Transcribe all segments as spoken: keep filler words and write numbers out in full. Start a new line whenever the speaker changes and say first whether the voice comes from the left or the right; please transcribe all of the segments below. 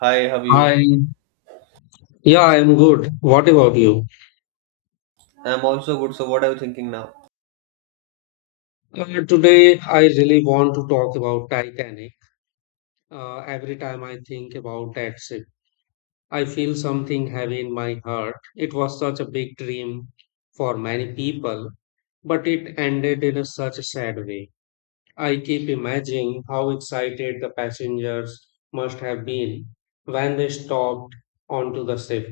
right: Hi, how are you?
left: Hi. Yeah, I'm good. What about you?
right: I'm also good, so what are you thinking now?
left: Uh, today, I really want to talk about Titanic. Uh, every time I think about that ship, I feel something heavy in my heart. It was such a big dream for many people, but it ended in a such a sad way. I keep imagining how excited the passengers must have been when they stopped onto the ship.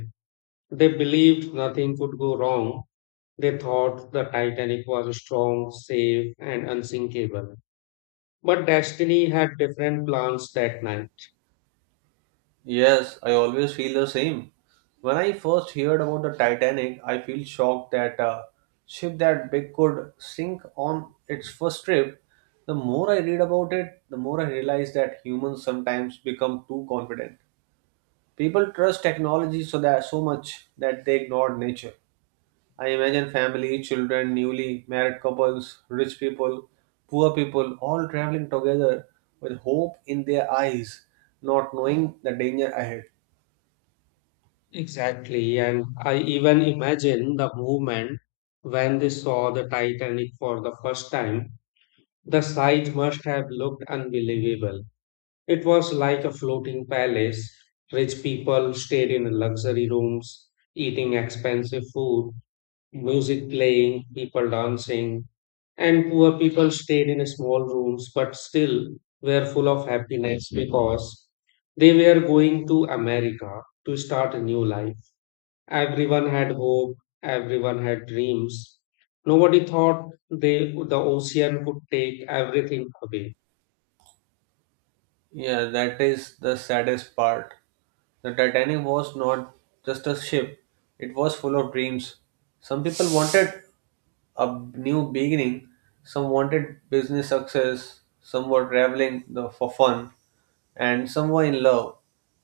left: They believed nothing could go wrong. They thought the Titanic was strong, safe, and unsinkable. But destiny had different plans that night.
right: Yes, I always feel the same. When I first heard about the Titanic, I feel shocked that a ship that big could sink on its first trip. The more I read about it, the more I realize that humans sometimes become too confident. People trust technology so that so much that they ignore nature. I imagine family, children, newly married couples, rich people, poor people all traveling together with hope in their eyes, not knowing the danger ahead.
left: Exactly, and I even imagine the movement when they saw the Titanic for the first time. The sight must have looked unbelievable. It was like a floating palace. Rich people stayed in luxury rooms, eating expensive food, music playing, people dancing. And poor people stayed in small rooms but still were full of happiness because they were going to America to start a new life. Everyone had hope, everyone had dreams. Nobody thought they, the ocean could take everything away.
right: Yeah, that is the saddest part. The Titanic was not just a ship, it was full of dreams. Some people wanted a new beginning. Some wanted business success, some were traveling the- for fun, and some were in love.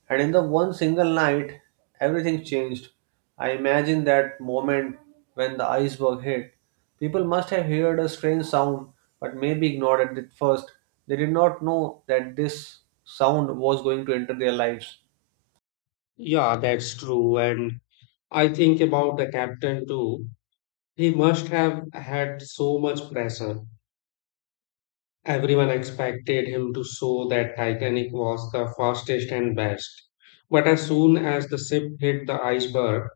right: And in the one single night, everything changed. I imagine that moment when the iceberg hit. People must have heard a strange sound, but maybe ignored it at first. They did not know that this sound was going to enter their lives.
left: Yeah, that's true. And I think about the captain too. He must have had so much pressure. Everyone expected him to show that Titanic was the fastest and best. But as soon as the ship hit the iceberg,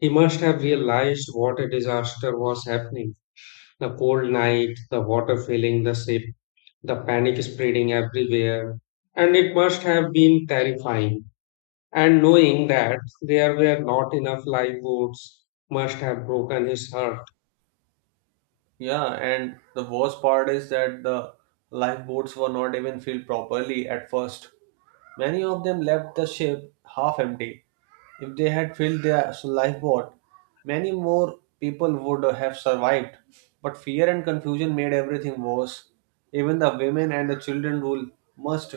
left: he must have realized what a disaster was happening. The cold night, the water filling the ship, the panic spreading everywhere. And it must have been terrifying. And knowing that there were not enough lifeboats must have broken his heart.
right: Yeah, and the worst part is that the lifeboats were not even filled properly at first. Many of them left the ship half empty. If they had filled their lifeboat, many more people would have survived. But fear and confusion made everything worse. Even the women and the children rule must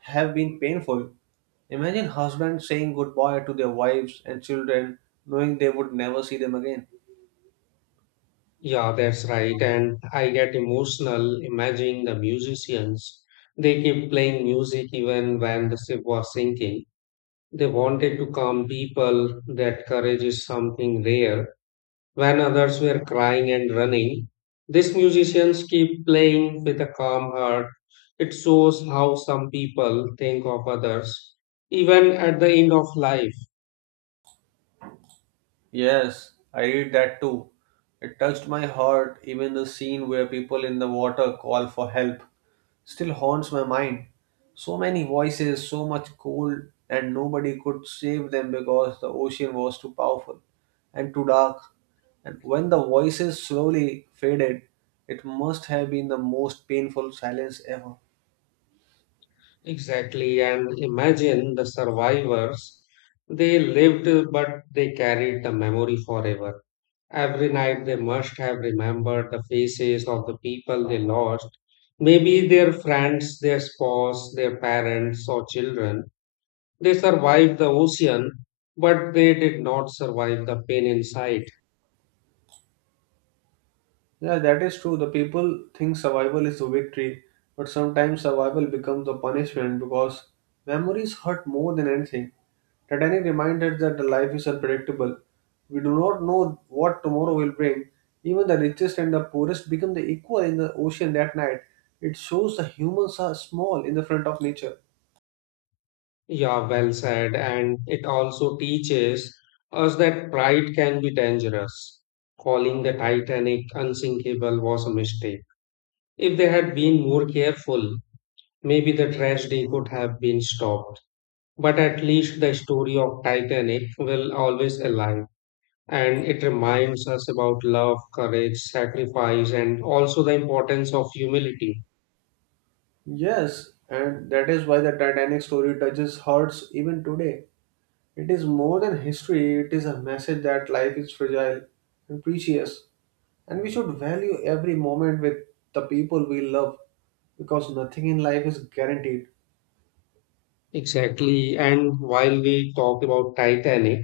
right: have been painful. Imagine husbands saying goodbye to their wives and children, knowing they would never see them again.
left: Yeah, that's right. And I get emotional imagining the musicians. They keep playing music even when the ship was sinking. They wanted to calm people. That courage is something rare. When others were crying and running, these musicians keep playing with a calm heart. It shows how some people think of others, even at the end of life.
right: Yes, I read that too. It touched my heart, even the scene where people in the water call for help still haunts my mind. So many voices, so much cold, and nobody could save them because the ocean was too powerful and too dark. And when the voices slowly faded, it must have been the most painful silence ever.
left: Exactly, and imagine the survivors. They lived, but they carried the memory forever. Every night they must have remembered the faces of the people they lost, maybe their friends, their spouse, their parents, or children. They survived the ocean, but they did not survive the pain inside.
right: Yeah, that is true. The people think survival is a victory, but sometimes survival becomes a punishment because memories hurt more than anything. Titanic reminded us that the life is unpredictable. We do not know what tomorrow will bring. Even the richest and the poorest become the equal in the ocean that night. It shows the humans are small in the front of nature.
left: Yeah, well said. And it also teaches us that pride can be dangerous. Calling the Titanic unsinkable was a mistake. If they had been more careful, maybe the tragedy could have been stopped. But at least the story of Titanic will always alive. And it reminds us about love, courage, sacrifice, and also the importance of humility.
right: Yes, and that is why the Titanic story touches hearts even today. It is more than history, it is a message that life is fragile and precious. And we should value every moment with the people we love because nothing in life is guaranteed.
left: Exactly. And while we talk about Titanic,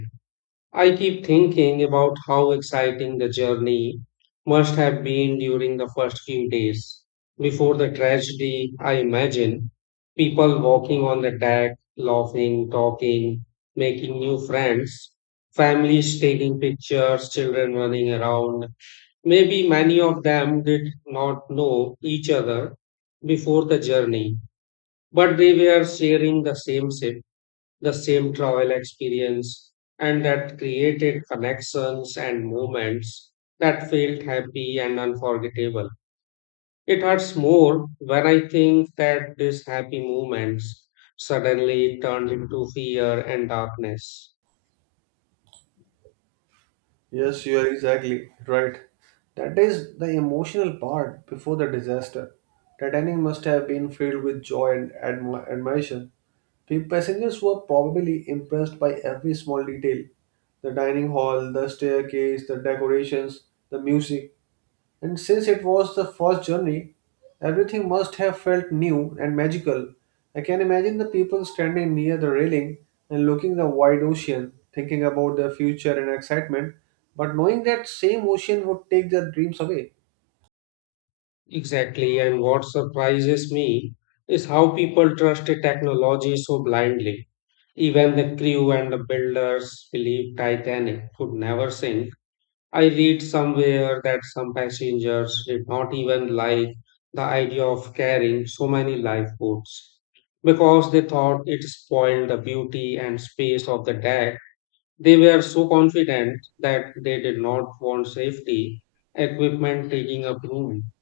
left: I keep thinking about how exciting the journey must have been during the first few days. Before the tragedy, I imagine people walking on the deck, laughing, talking, making new friends, families taking pictures, children running around. Maybe many of them did not know each other before the journey, but they were sharing the same ship, the same travel experience, and that created connections and moments that felt happy and unforgettable. It hurts more when I think that these happy moments suddenly turned into fear and darkness.
right: Yes, you are exactly right. That is the emotional part before the disaster. Titanic must have been filled with joy and admi- admiration. The passengers were probably impressed by every small detail, the dining hall, the staircase, the decorations, the music. And since it was the first journey, everything must have felt new and magical. I can imagine the people standing near the railing and looking the wide ocean, thinking about their future and excitement, but knowing that same ocean would take their dreams away.
left: Exactly, and what surprises me is how people trusted technology so blindly. Even the crew and the builders believed Titanic could never sink. I read somewhere that some passengers did not even like the idea of carrying so many lifeboats because they thought it spoiled the beauty and space of the deck. They were so confident that they did not want safety equipment taking up room.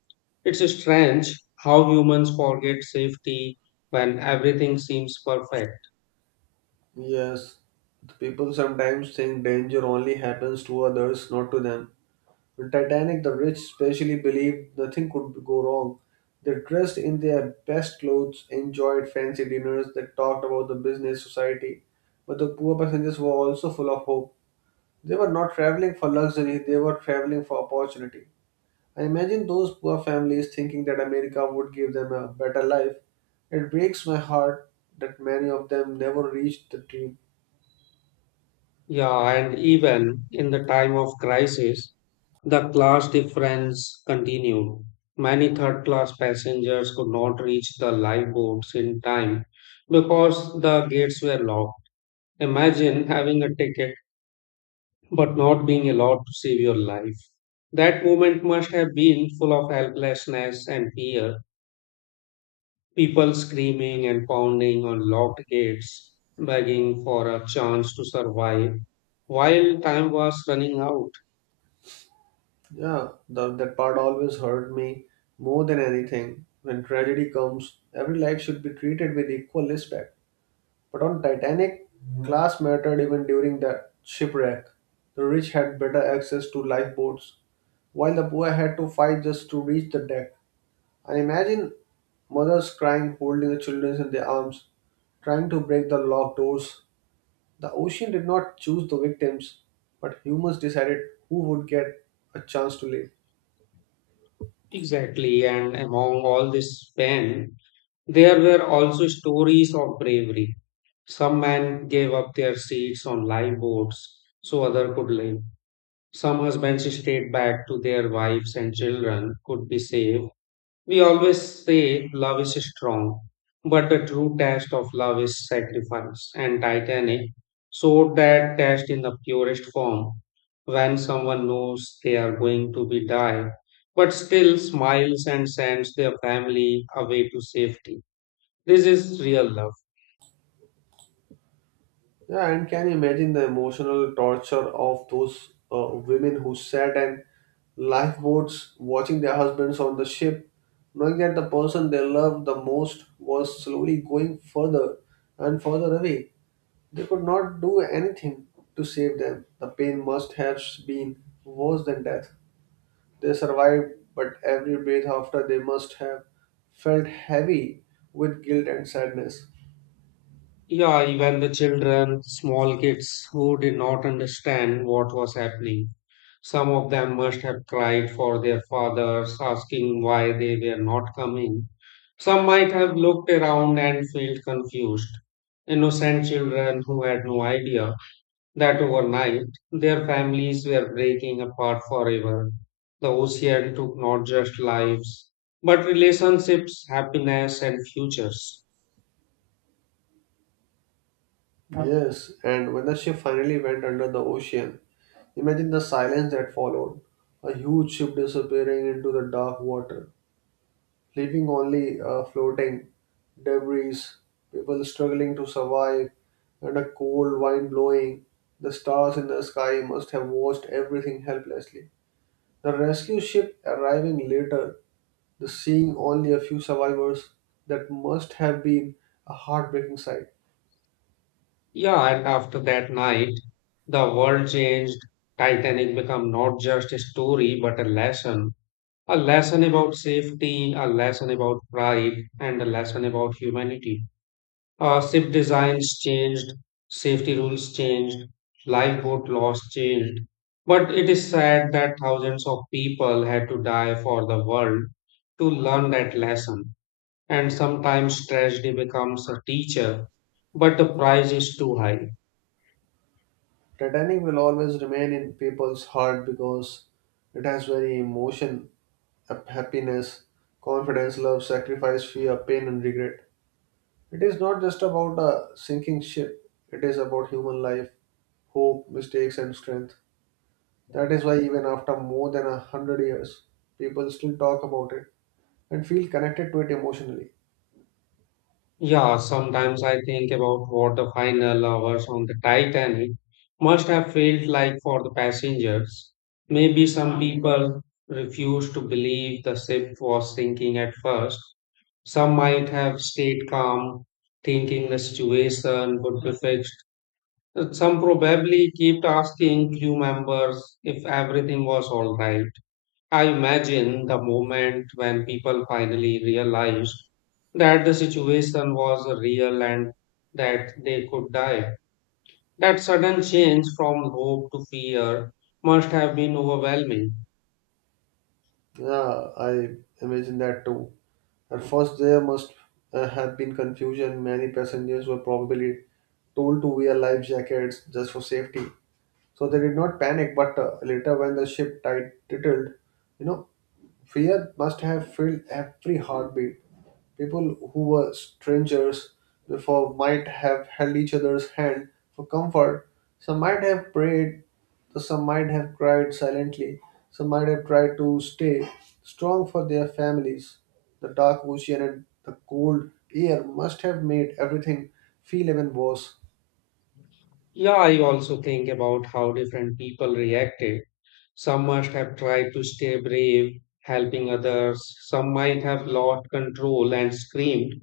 left: It's strange how humans forget safety when everything seems perfect.
right: Yes, the people sometimes think danger only happens to others, not to them. In Titanic, the rich especially believed nothing could go wrong. They dressed in their best clothes, enjoyed fancy dinners, they talked about the business society. But the poor passengers were also full of hope. They were not traveling for luxury, they were traveling for opportunity. I imagine those poor families thinking that America would give them a better life. It breaks my heart that many of them never reached the dream.
left: Yeah, and even in the time of crisis, the class difference continued. Many third class passengers could not reach the lifeboats in time because the gates were locked. Imagine having a ticket but not being allowed to save your life. That moment must have been full of helplessness and fear. People screaming and pounding on locked gates, begging for a chance to survive while time was running out.
right: Yeah, the, that part always hurt me more than anything. When tragedy comes, every life should be treated with equal respect. But on Titanic, class mattered even during that shipwreck. The rich had better access to lifeboats, while the poor had to fight just to reach the deck. And imagine mothers crying, holding the children in their arms, trying to break the locked doors. The ocean did not choose the victims, but humans decided who would get a chance to live.
left: Exactly, and among all this pain, there were also stories of bravery. Some men gave up their seats on live boats so others could live. Some husbands stayed back to their wives and children could be saved. We always say love is strong, but the true test of love is sacrifice. And Titanic showed that test in the purest form when someone knows they are going to be die, but still smiles and sends their family away to safety. This is real love.
right: Yeah, and can you imagine the emotional torture of those uh, women who sat in lifeboats watching their husbands on the ship, knowing that the person they loved the most was slowly going further and further away. They could not do anything to save them. The pain must have been worse than death. They survived, but every breath after they must have felt heavy with guilt and sadness.
left: Yeah, even the children, small kids who did not understand what was happening. Some of them must have cried for their fathers, asking why they were not coming. Some might have looked around and felt confused. Innocent children who had no idea that overnight their families were breaking apart forever. The ocean took not just lives, but relationships, happiness, and futures.
right: Yes, and when the ship finally went under the ocean, imagine the silence that followed, a huge ship disappearing into the dark water, leaving only uh, floating debris, people struggling to survive, and a cold wind blowing. The stars in the sky must have watched everything helplessly. The rescue ship arriving later, the seeing only a few survivors, that must have been a heartbreaking sight.
left: Yeah, and after that night, the world changed. Titanic became not just a story, but a lesson. A lesson about safety, a lesson about pride, and a lesson about humanity. Uh, ship designs changed, safety rules changed, lifeboat laws changed. But it is sad that thousands of people had to die for the world to learn that lesson. And sometimes tragedy becomes a teacher, but the price is too high.
right: Titanic will always remain in people's heart because it has very emotion up happiness, confidence, love, sacrifice, fear, pain, and regret. It is not just about a sinking ship, it is about human life, hope, mistakes, and strength. That is why, even after more than a hundred years, people still talk about it and feel connected to it emotionally.
left: Yeah, sometimes I think about what the final hours on the Titanic must have felt like for the passengers. Maybe some people refused to believe the ship was sinking at first. Some might have stayed calm, thinking the situation would be fixed. Some probably kept asking crew members if everything was all right. I imagine the moment when people finally realized that the situation was real and that they could die. That sudden change from hope to fear must have been overwhelming.
right: Yeah, I imagine that too. At first, there must uh, have been confusion. Many passengers were probably told to wear life jackets just for safety. So they did not panic, but uh, later when the ship tit- titled, you know, fear must have filled every heartbeat. People who were strangers before might have held each other's hand for comfort. Some might have prayed, some might have cried silently, some might have tried to stay strong for their families. The dark ocean and the cold air must have made everything feel even worse.
left: Yeah, I also think about how different people reacted. Some must have tried to stay brave, helping others. Some might have lost control and screamed.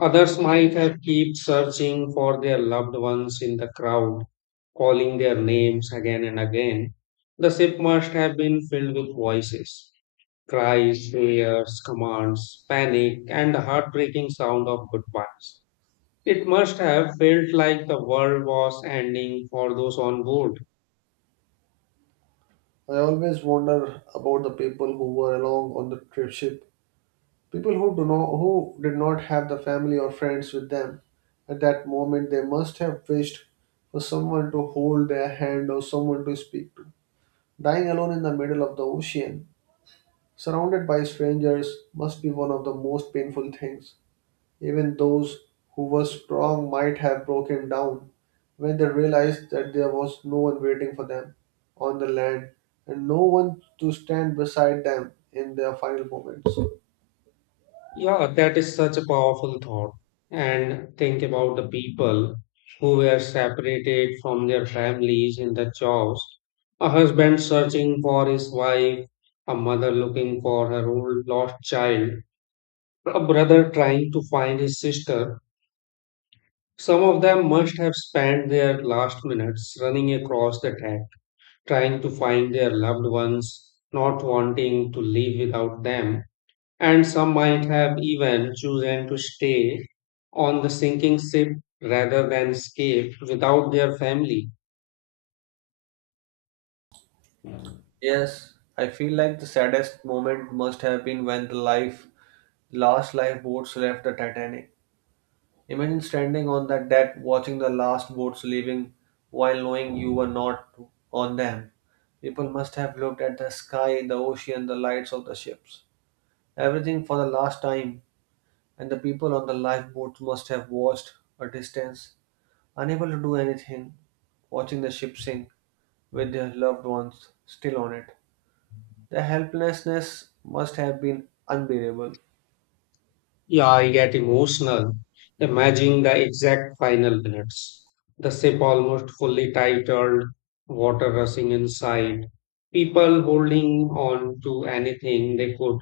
left: Others might have kept searching for their loved ones in the crowd, calling their names again and again. The ship must have been filled with voices, cries, prayers, commands, panic, and the heartbreaking sound of goodbyes. It must have felt like the world was ending for those on board.
right: I always wonder about the people who were along on the trip ship, people who do not, who did not have the family or friends with them. At that moment, they must have wished for someone to hold their hand or someone to speak to. Dying alone in the middle of the ocean, surrounded by strangers, must be one of the most painful things. Even those who were strong might have broken down when they realized that there was no one waiting for them on the land and no one to stand beside them in their final moments.
left: Yeah, that is such a powerful thought. And think about the people who were separated from their families in the jobs. A husband searching for his wife, a mother looking for her old lost child, a brother trying to find his sister. Some of them must have spent their last minutes running across the track, trying to find their loved ones, not wanting to leave without them, and some might have even chosen to stay on the sinking ship rather than escape without their family.
right: Yes, I feel like the saddest moment must have been when the life last lifeboats left the Titanic. Imagine standing on that deck watching the last boats leaving while knowing you were not on them. People must have looked at the sky, the ocean, the lights of the ships. Everything for the last time, and the people on the lifeboats must have watched a distance, unable to do anything, watching the ship sink with their loved ones still on it. The helplessness must have been unbearable.
left: Yeah, I get emotional imagining the exact final minutes. The ship almost fully titled, water rushing inside, people holding on to anything they could.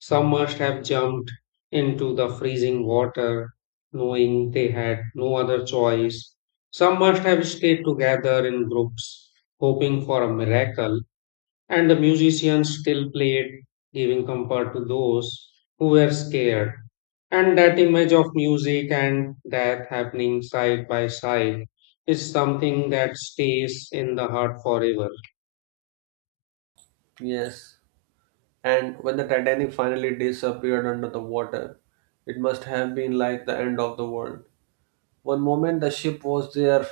left: Some must have jumped into the freezing water, knowing they had no other choice. Some must have stayed together in groups, hoping for a miracle, and the musicians still played, giving comfort to those who were scared. And that image of music and death happening side by side is something that stays in the heart forever.
right: Yes. And when the Titanic finally disappeared under the water, it must have been like the end of the world. One moment the ship was there,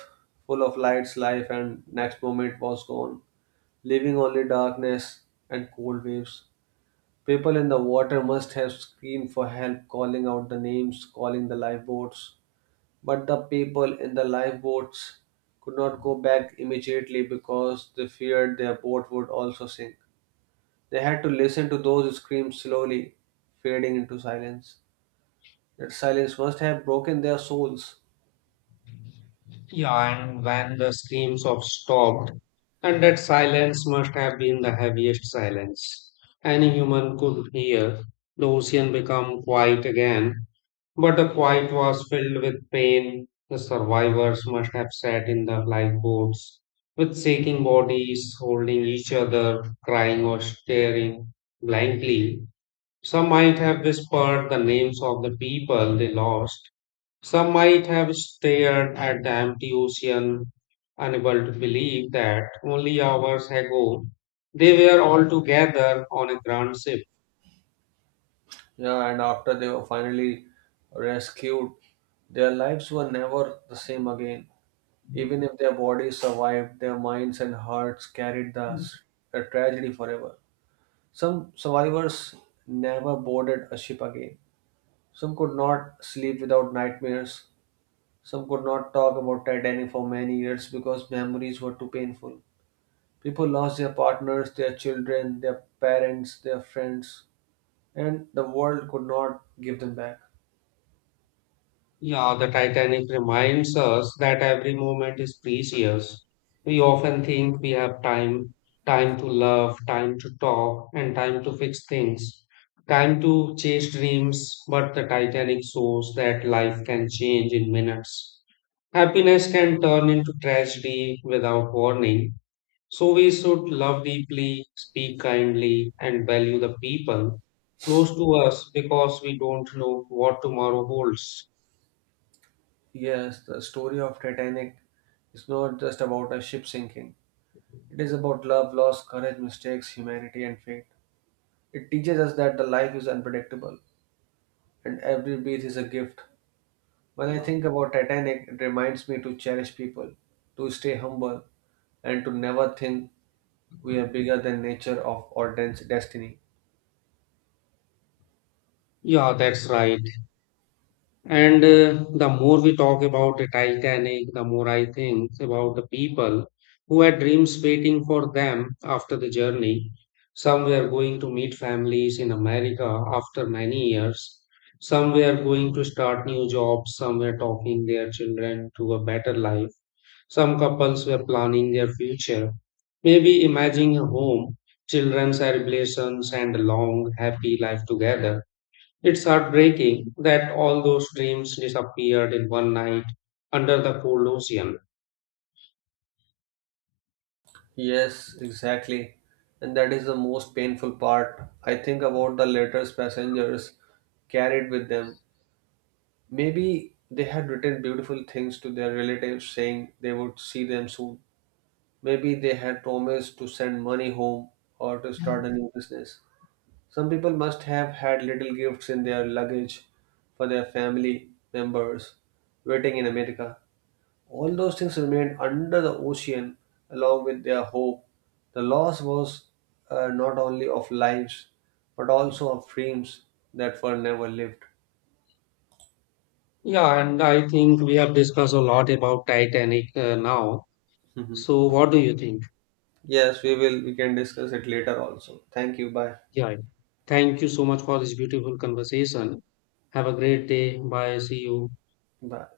right: full of lights, life, and next moment was gone, leaving only darkness and cold waves. People in the water must have screamed for help, calling out the names, calling the lifeboats. But the people in the lifeboats could not go back immediately because they feared their boat would also sink. They had to listen to those screams slowly, fading into silence. That silence must have broken their souls.
left: Yeah, and when the screams of stopped, and that silence must have been the heaviest silence any human could hear. The ocean became quiet again, but the quiet was filled with pain. The survivors must have sat in the lifeboats with shaking bodies, holding each other, crying or staring blankly. Some might have whispered the names of the people they lost, some might have stared at the empty ocean, unable to believe that only hours ago they were all together on a grand ship.
right: Yeah, and after they were finally rescued, their lives were never the same again. Even if their bodies survived, their minds and hearts carried the s- the tragedy forever. Some survivors never boarded a ship again. Some could not sleep without nightmares. Some could not talk about Titanic for many years because memories were too painful. People lost their partners, their children, their parents, their friends, and the world could not give them back.
left: Yeah, the Titanic reminds us that every moment is precious. We often think we have time, time to love, time to talk, and time to fix things, time to chase dreams, but the Titanic shows that life can change in minutes. Happiness can turn into tragedy without warning. So we should love deeply, speak kindly, and value the people close to us because we don't know what tomorrow holds.
right: Yes, the story of Titanic is not just about a ship sinking. It is about love, loss, courage, mistakes, humanity, and fate. It teaches us that the life is unpredictable and every breath is a gift. When I think about Titanic, it reminds me to cherish people, to stay humble, and to never think we are bigger than nature of or dense destiny.
left: Yeah, that's right. And uh, the more we talk about the Titanic, the more I think about the people who had dreams waiting for them after the journey. Some were going to meet families in America after many years. Some were going to start new jobs. Some were talking their children to a better life. Some couples were planning their future, maybe imagining a home, children, celebrations, and a long, happy life together. It's heartbreaking that all those dreams disappeared in one night under the cold ocean.
right: Yes, exactly. And that is the most painful part. I think about the letters passengers carried with them. Maybe they had written beautiful things to their relatives saying they would see them soon. Maybe they had promised to send money home or to start a new business. Some people must have had little gifts in their luggage for their family members waiting in America. All those things remained under the ocean along with their hope. The loss was uh, not only of lives but also of dreams that were never lived.
left: Yeah, and I think we have discussed a lot about Titanic uh, now.
right: Mhm.
left: So, what do you think?
right: Yes, we will. We can discuss it later also. Thank you. Bye.
left: Yeah. Thank you so much for this beautiful conversation. Have a great day. Bye. See you.
right: Bye.